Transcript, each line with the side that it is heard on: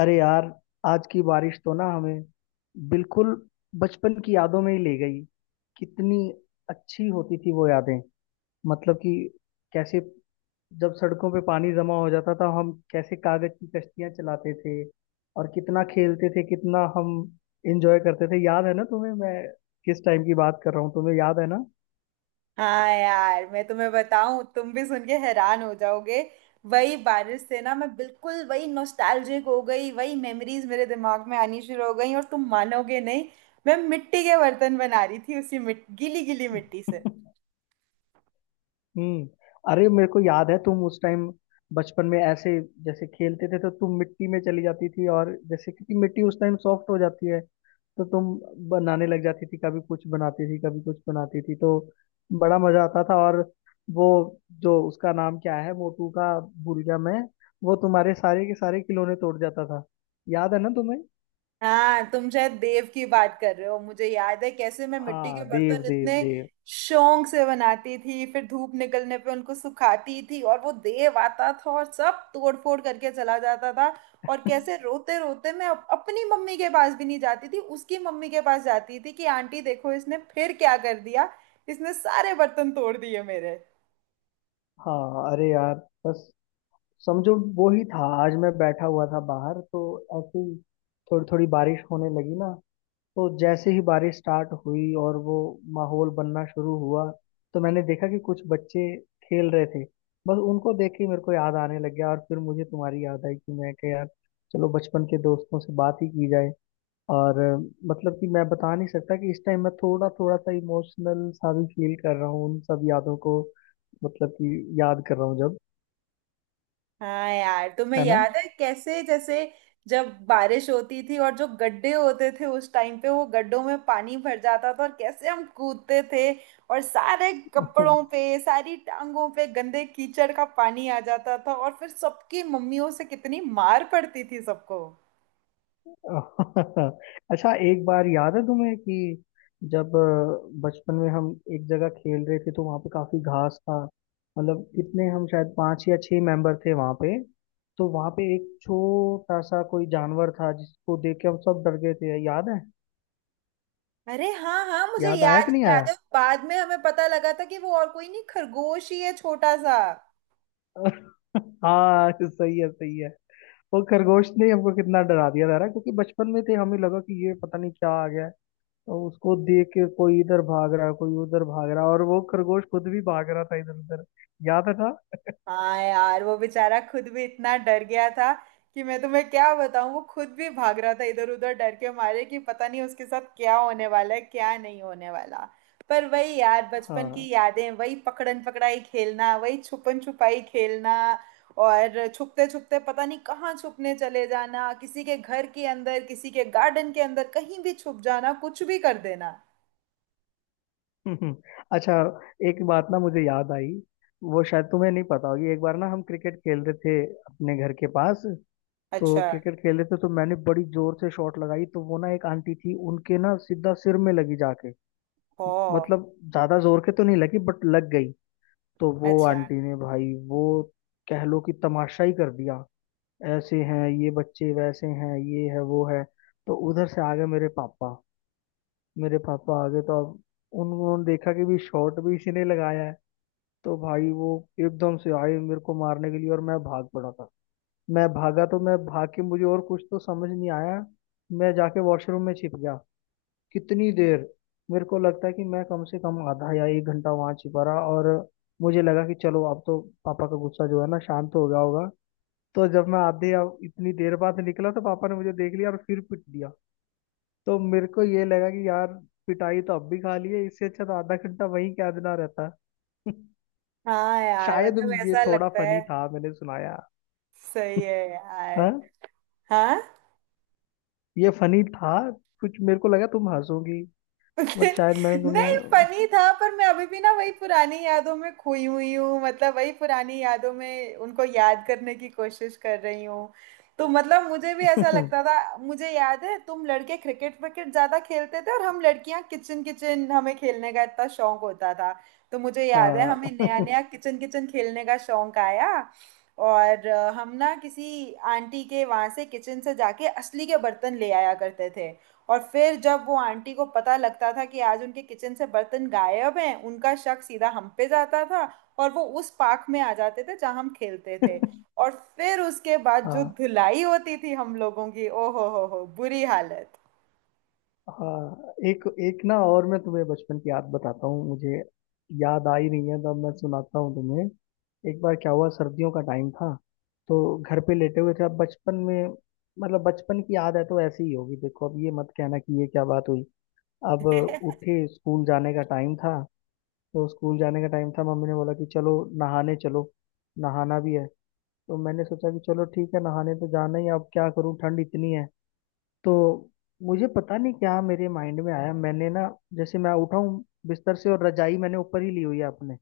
left: अरे यार, आज की बारिश तो ना हमें बिल्कुल बचपन की यादों में ही ले गई। कितनी अच्छी होती थी वो यादें। मतलब कि कैसे जब सड़कों पे पानी जमा हो जाता था हम कैसे कागज की कश्तियां चलाते थे, और कितना खेलते थे, कितना हम एंजॉय करते थे। याद है ना तुम्हें मैं किस टाइम की बात कर रहा हूँ, तुम्हें याद है ना?
right: हाँ यार, मैं तुम्हें बताऊं, तुम भी सुन के हैरान हो जाओगे। वही बारिश से ना, मैं बिल्कुल वही नॉस्टैल्जिक हो गई, वही मेमोरीज मेरे दिमाग में आनी शुरू हो गई और तुम मानोगे नहीं। मैं मिट्टी के बर्तन बना रही थी उसी गीली गीली मिट्टी से।
left: हम्म। अरे मेरे को याद है तुम उस टाइम बचपन में ऐसे, जैसे खेलते थे तो तुम मिट्टी में चली जाती थी, और जैसे क्योंकि मिट्टी उस टाइम सॉफ्ट हो जाती है तो तुम बनाने लग जाती थी। कभी कुछ बनाती थी कभी कुछ बनाती थी, तो बड़ा मजा आता था। और वो, जो उसका नाम क्या है, मोटू का, भूल गया मैं। वो तुम्हारे सारे के सारे खिलौने तोड़ जाता था। याद है ना तुम्हें?
right: हाँ, तुम शायद देव की बात कर रहे हो। मुझे याद है कैसे मैं मिट्टी के
left: हाँ देव,
right: बर्तन
left: देव,
right: इतने
left: देव।
right: शौक से बनाती थी, फिर धूप निकलने पे उनको सुखाती थी और वो देव आता था और सब तोड़ फोड़ करके चला जाता था। और कैसे रोते रोते मैं अपनी मम्मी के पास भी नहीं जाती थी, उसकी मम्मी के पास जाती थी कि आंटी देखो इसने फिर क्या कर दिया, इसने सारे बर्तन तोड़ दिए मेरे।
left: हाँ अरे यार, बस समझो वो ही था। आज मैं बैठा हुआ था बाहर तो ऐसे ही थोड़ी थोड़ी बारिश होने लगी ना। तो जैसे ही बारिश स्टार्ट हुई और वो माहौल बनना शुरू हुआ तो मैंने देखा कि कुछ बच्चे खेल रहे थे। बस उनको देख के मेरे को याद आने लग गया, और फिर मुझे तुम्हारी याद आई कि मैं कह, यार चलो बचपन के दोस्तों से बात ही की जाए। और मतलब कि मैं बता नहीं सकता कि इस टाइम मैं थोड़ा थोड़ा सा इमोशनल सा भी फील कर रहा हूँ उन सब यादों को। मतलब कि याद कर रहा हूँ जब,
right: हाँ यार, तुम्हें
left: है
right: याद है कैसे जैसे जब बारिश होती थी और जो गड्ढे होते थे उस टाइम पे, वो गड्ढों में पानी भर जाता था और कैसे हम कूदते थे, और सारे
left: ना।
right: कपड़ों पे सारी टांगों पे गंदे कीचड़ का पानी आ जाता था, और फिर सबकी मम्मियों से कितनी मार पड़ती थी सबको।
left: अच्छा, एक बार याद है तुम्हें कि जब बचपन में हम एक जगह खेल रहे थे तो वहां पे काफी घास था। मतलब कितने हम, शायद पांच या छह मेंबर थे वहां पे। तो वहां पे एक छोटा सा कोई जानवर था जिसको देख के हम सब डर गए थे, याद है?
right: अरे हाँ हाँ, मुझे
left: याद आया कि नहीं आया?
right: याद है बाद में हमें पता लगा था कि वो और कोई नहीं, खरगोश ही है छोटा सा।
left: हाँ, सही है, सही है। वो खरगोश ने हमको कितना डरा दिया था ना, क्योंकि बचपन में थे हमें लगा कि ये पता नहीं क्या आ गया है। तो उसको देख के कोई इधर भाग रहा, कोई उधर भाग रहा, और वो खरगोश खुद भी भाग रहा था इधर उधर। याद था?
right: हाँ यार, वो बेचारा खुद भी इतना डर गया था कि मैं तुम्हें क्या बताऊं। वो खुद भी भाग रहा था इधर उधर डर के मारे कि पता नहीं उसके साथ क्या होने वाला है क्या नहीं होने वाला। पर वही यार, बचपन की
left: हाँ।
right: यादें, वही पकड़न पकड़ाई खेलना, वही छुपन छुपाई खेलना, और छुपते छुपते पता नहीं कहाँ छुपने चले जाना, किसी के घर के अंदर, किसी के गार्डन के अंदर, कहीं भी छुप जाना, कुछ भी कर देना।
left: अच्छा, एक बात ना मुझे याद आई, वो शायद तुम्हें नहीं पता होगी। एक बार ना हम क्रिकेट खेल रहे थे अपने घर के पास। तो
right: अच्छा।
left: क्रिकेट खेल रहे थे तो मैंने बड़ी जोर से शॉट लगाई, तो वो ना एक आंटी थी, उनके ना सीधा सिर में लगी जाके।
right: ओ।
left: मतलब ज्यादा जोर के तो नहीं लगी, बट लग गई। तो वो
right: अच्छा।
left: आंटी ने भाई वो, कह लो कि तमाशा ही कर दिया। ऐसे हैं ये बच्चे, वैसे हैं ये, है वो है। तो उधर से आ गए मेरे पापा। मेरे पापा आ गए तो अब उन्होंने देखा कि भी शॉट भी इसी ने लगाया है। तो भाई वो, एकदम से आए मेरे को मारने के लिए, और मैं भाग पड़ा था। मैं भागा तो मैं भाग के, मुझे और कुछ तो समझ नहीं आया, मैं जाके वॉशरूम में छिप गया। कितनी देर, मेरे को लगता है कि मैं कम से कम आधा या एक घंटा वहां छिपा रहा। और मुझे लगा कि चलो अब तो पापा का गुस्सा जो है ना शांत हो गया होगा। तो जब मैं आधे, अब इतनी देर बाद निकला, तो पापा ने मुझे देख लिया और फिर पीट दिया। तो मेरे को ये लगा कि यार, पिटाई तो अब भी खा ली है, इससे अच्छा तो आधा घंटा वहीं क्या देना रहता।
right: हाँ यार,
left: शायद
right: मतलब
left: ये
right: ऐसा
left: थोड़ा
right: लगता है।
left: फनी था मैंने सुनाया।
right: सही है
left: हाँ,
right: यार। हाँ।
left: ये फनी था, कुछ मेरे को लगा तुम हंसोगी, बट शायद मैंने
right: नहीं,
left: तुम्हें।
right: फनी था, पर मैं अभी भी ना वही पुरानी यादों में खोई हुई हूँ। मतलब वही पुरानी यादों में उनको याद करने की कोशिश कर रही हूँ। तो मतलब मुझे भी ऐसा लगता था। मुझे याद है तुम लड़के क्रिकेट विकेट ज्यादा खेलते थे और हम लड़कियां किचन किचन, हमें खेलने का इतना शौक होता था। तो मुझे याद है हमें नया
left: हाँ।
right: नया किचन किचन खेलने का शौक आया। और हम ना किसी आंटी के वहां से, किचन से जाके असली के बर्तन ले आया करते थे। और फिर जब वो आंटी को पता लगता था कि आज उनके किचन से बर्तन गायब हैं, उनका शक सीधा हम पे जाता था, और वो उस पार्क में आ जाते थे जहां हम खेलते थे। और फिर उसके बाद जो
left: हाँ,
right: धुलाई होती थी हम लोगों की, ओ हो, बुरी हालत।
left: हाँ। एक एक ना, और मैं तुम्हें बचपन की याद बताता हूँ। मुझे याद आ ही नहीं है, तब मैं सुनाता हूँ तुम्हें। एक बार क्या हुआ, सर्दियों का टाइम था। तो घर पे लेटे हुए थे, अब बचपन में, मतलब बचपन की याद है तो ऐसी ही होगी, देखो अब ये मत कहना कि ये क्या बात हुई। अब उठे, स्कूल जाने का टाइम था। तो स्कूल जाने का टाइम था, मम्मी ने बोला कि चलो नहाने चलो, नहाना भी है। तो मैंने सोचा कि चलो ठीक है, नहाने तो जाना ही है, अब क्या करूँ, ठंड इतनी है। तो मुझे पता नहीं क्या मेरे माइंड में आया, मैंने ना जैसे मैं उठा हूँ बिस्तर से, और रजाई मैंने ऊपर ही ली हुई है अपने,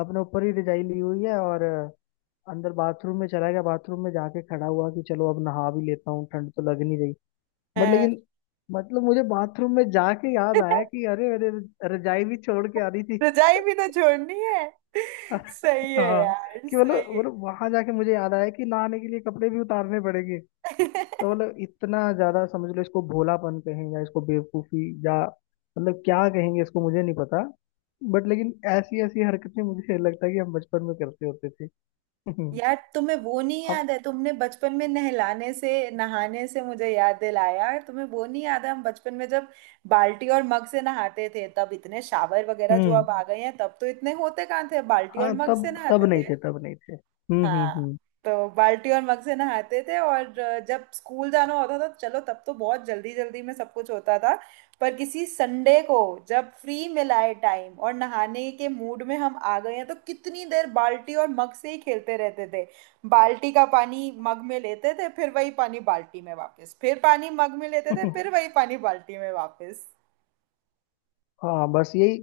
left: अपने ऊपर ही रजाई ली हुई है, और अंदर बाथरूम में चला गया। बाथरूम में जाके खड़ा हुआ कि चलो अब नहा भी लेता हूँ, ठंड तो लग नहीं रही। बट
right: अ,
left: लेकिन, मतलब मुझे बाथरूम में जाके याद आया कि अरे अरे, रजाई भी छोड़ के आ रही थी।
right: रजाई भी तो छोड़नी है। सही है
left: हाँ।
right: यार,
left: कि मतलब
right: सही
left: मतलब वहां जाके मुझे याद आया कि नहाने के लिए कपड़े भी उतारने पड़ेंगे।
right: है।
left: तो मतलब इतना ज्यादा, समझ लो इसको भोलापन कहें या इसको बेवकूफी, या मतलब क्या कहेंगे इसको, मुझे नहीं पता। बट लेकिन ऐसी ऐसी हरकतें मुझे लगता है कि हम बचपन में करते होते थे।
right: यार, तुम्हें वो नहीं
left: अब
right: याद है? तुमने बचपन में नहलाने से, नहाने से मुझे याद दिलाया। तुम्हें वो नहीं याद है हम बचपन में जब बाल्टी और मग से नहाते थे? तब इतने शावर वगैरह जो
left: हम्म।
right: अब आ गए हैं, तब तो इतने होते कहाँ थे। बाल्टी और
left: हाँ
right: मग से
left: तब, तब
right: नहाते
left: नहीं
right: थे।
left: थे, तब नहीं थे। हम्म,
right: हाँ।
left: हम्म,
right: तो बाल्टी और मग से नहाते थे, और जब स्कूल जाना होता था, चलो तब तो बहुत जल्दी जल्दी में सब कुछ होता था। पर किसी संडे को, जब फ्री मिला है टाइम और नहाने के मूड में हम आ गए हैं, तो कितनी देर बाल्टी और मग से ही खेलते रहते थे। बाल्टी का पानी मग में लेते थे, फिर वही पानी बाल्टी में वापस, फिर पानी मग में लेते थे,
left: हम्म।
right: फिर वही पानी बाल्टी में वापस।
left: हाँ, बस यही,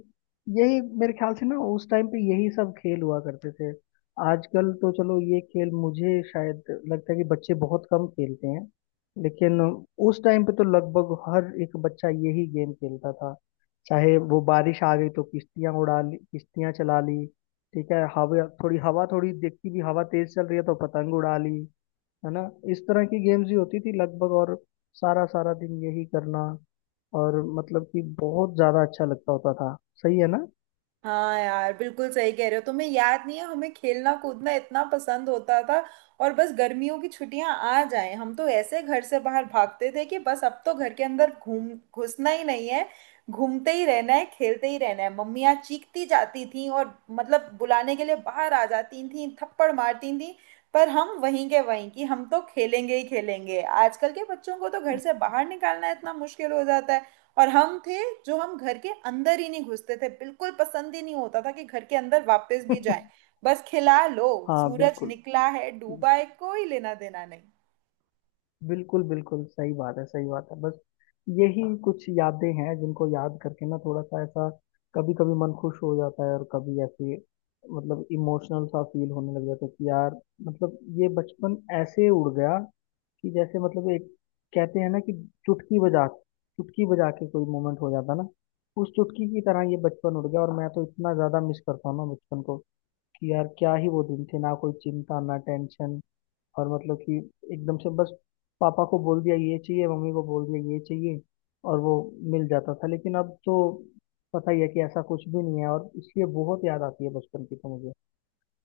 left: यही मेरे ख्याल से ना उस टाइम पे यही सब खेल हुआ करते थे। आजकल तो चलो ये खेल मुझे शायद लगता है कि बच्चे बहुत कम खेलते हैं। लेकिन उस टाइम पे तो लगभग हर एक बच्चा यही गेम खेलता था। चाहे वो बारिश आ गई तो किश्तियां उड़ा ली, किश्तियां चला ली। ठीक है, हवा थोड़ी, हवा थोड़ी देखती भी, हवा तेज चल रही है तो पतंग उड़ा ली, है ना। इस तरह की गेम्स ही होती थी लगभग। और सारा सारा दिन यही करना, और मतलब कि बहुत ज्यादा अच्छा लगता होता था। सही है ना?
right: हाँ यार, बिल्कुल सही कह रहे हो। तुम्हें याद नहीं है हमें खेलना कूदना इतना पसंद होता था? और बस गर्मियों की छुट्टियां आ जाएं, हम तो ऐसे घर से बाहर भागते थे कि बस अब तो घर के अंदर घूम घुसना ही नहीं है, घूमते ही रहना है, खेलते ही रहना है। मम्मियाँ चीखती जाती थी और मतलब बुलाने के लिए बाहर आ जाती थी, थप्पड़ मारती थी, पर हम वहीं के वहीं कि हम तो खेलेंगे ही खेलेंगे। आजकल के बच्चों को तो घर से बाहर निकालना इतना मुश्किल हो जाता है, और हम थे जो हम घर के अंदर ही नहीं घुसते थे। बिल्कुल पसंद ही नहीं होता था कि घर के अंदर वापस भी जाएं। बस खिला लो,
left: हाँ
right: सूरज
left: बिल्कुल,
right: निकला है डूबा है कोई लेना देना नहीं।
left: बिल्कुल, बिल्कुल सही बात है, सही बात है। बस यही कुछ यादें हैं जिनको याद करके ना थोड़ा सा ऐसा, कभी कभी मन खुश हो जाता है, और कभी ऐसे मतलब इमोशनल सा फील होने लग जाता है कि यार, मतलब ये बचपन ऐसे उड़ गया। कि जैसे मतलब एक, कहते हैं ना कि चुटकी बजा, चुटकी बजा के कोई मोमेंट हो जाता ना, उस चुटकी की तरह ये बचपन उड़ गया, और मैं तो इतना ज्यादा मिस करता हूँ ना बचपन को। कि यार क्या ही वो दिन थे ना, कोई चिंता ना टेंशन। और मतलब कि एकदम से बस पापा को बोल दिया ये चाहिए, मम्मी को बोल दिया ये चाहिए, और वो मिल जाता था। लेकिन अब तो पता ही है कि ऐसा कुछ भी नहीं है, और इसलिए बहुत याद आती है बचपन की तो मुझे।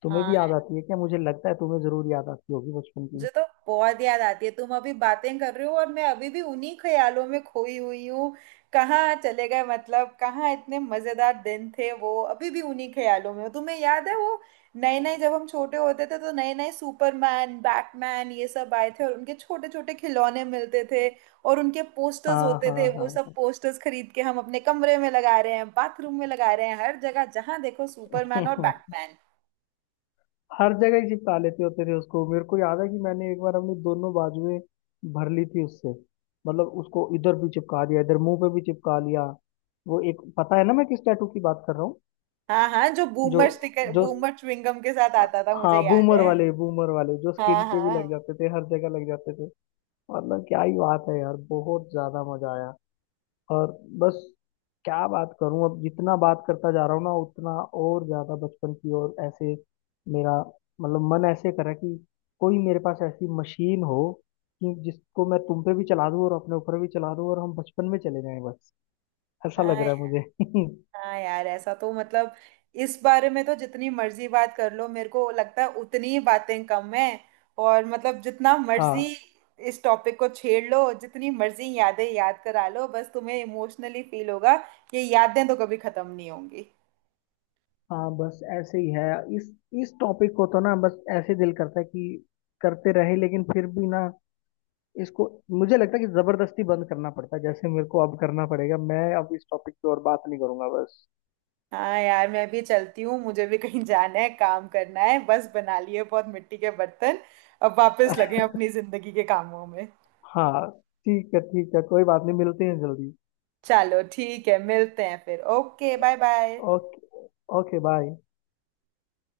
left: तुम्हें भी याद आती है क्या? मुझे लगता है तुम्हें जरूर याद आती होगी बचपन की।
right: मुझे तो बहुत याद आती है। तुम अभी बातें कर रहे हो और मैं अभी भी उन्हीं ख्यालों में खोई हुई हूँ कहाँ चले गए, मतलब कहाँ इतने मजेदार दिन थे वो। अभी भी उन्हीं ख्यालों में हूँ। तुम्हें याद है वो नए नए, जब हम छोटे होते थे तो नए नए सुपरमैन बैटमैन ये सब आए थे, और उनके छोटे छोटे खिलौने मिलते थे, और उनके पोस्टर्स
left: हाँ,
right: होते थे। वो सब
left: हाँ,
right: पोस्टर्स खरीद के हम अपने कमरे में लगा रहे हैं, बाथरूम में लगा रहे हैं, हर जगह जहाँ देखो सुपरमैन और
left: हाँ।
right: बैटमैन।
left: हर जगह ही चिपका लेते हो तेरे उसको। मेरे को याद है कि मैंने एक बार अपनी दोनों बाजुएं भर ली थी उससे। मतलब उसको इधर भी चिपका दिया, इधर मुंह पे भी चिपका लिया। वो एक, पता है ना मैं किस टैटू की बात कर रहा हूँ?
right: हाँ हाँ, जो
left: जो,
right: बूमर स्टिकर,
left: जो,
right: बूमर च्युइंगम के साथ आता था, मुझे
left: हाँ,
right: याद
left: बूमर
right: है।
left: वाले, बूमर वाले जो
right: हाँ
left: स्किन पे भी लग
right: हाँ।
left: जाते थे, हर जगह लग जाते थे। मतलब क्या ही बात है यार, बहुत ज्यादा मजा आया। और बस, क्या बात करूं, अब जितना बात करता जा रहा हूँ ना उतना और ज्यादा बचपन की ओर ऐसे मेरा, मतलब मन ऐसे कर रहा है कि कोई मेरे पास ऐसी मशीन हो कि जिसको मैं तुम पे भी चला दूं और अपने ऊपर भी चला दूं, और हम बचपन में चले जाएं, बस ऐसा लग
right: हाँ
left: रहा है मुझे।
right: हाँ यार, ऐसा तो मतलब, इस बारे में तो जितनी मर्जी बात कर लो, मेरे को लगता है उतनी ही बातें कम है। और मतलब जितना
left: हाँ,
right: मर्जी इस टॉपिक को छेड़ लो, जितनी मर्जी यादें याद करा लो, बस तुम्हें इमोशनली फील होगा। ये यादें तो कभी खत्म नहीं होंगी।
left: हाँ। बस ऐसे ही है। इस इस टॉपिक को तो ना बस ऐसे दिल करता है कि करते रहे, लेकिन फिर भी ना, इसको मुझे लगता है कि जबरदस्ती बंद करना पड़ता है, जैसे मेरे को अब करना पड़ेगा। मैं अब इस टॉपिक पे और बात नहीं करूंगा, बस।
right: हाँ यार, मैं भी चलती हूँ, मुझे भी कहीं जाना है, काम करना है। बस, बना लिए बहुत मिट्टी के बर्तन, अब वापस लगे हैं अपनी जिंदगी के कामों में।
left: हाँ, ठीक है, ठीक है, कोई बात नहीं, मिलते हैं जल्दी।
right: चलो ठीक है, मिलते हैं फिर। Okay, bye bye.
left: Okay. Okay bye.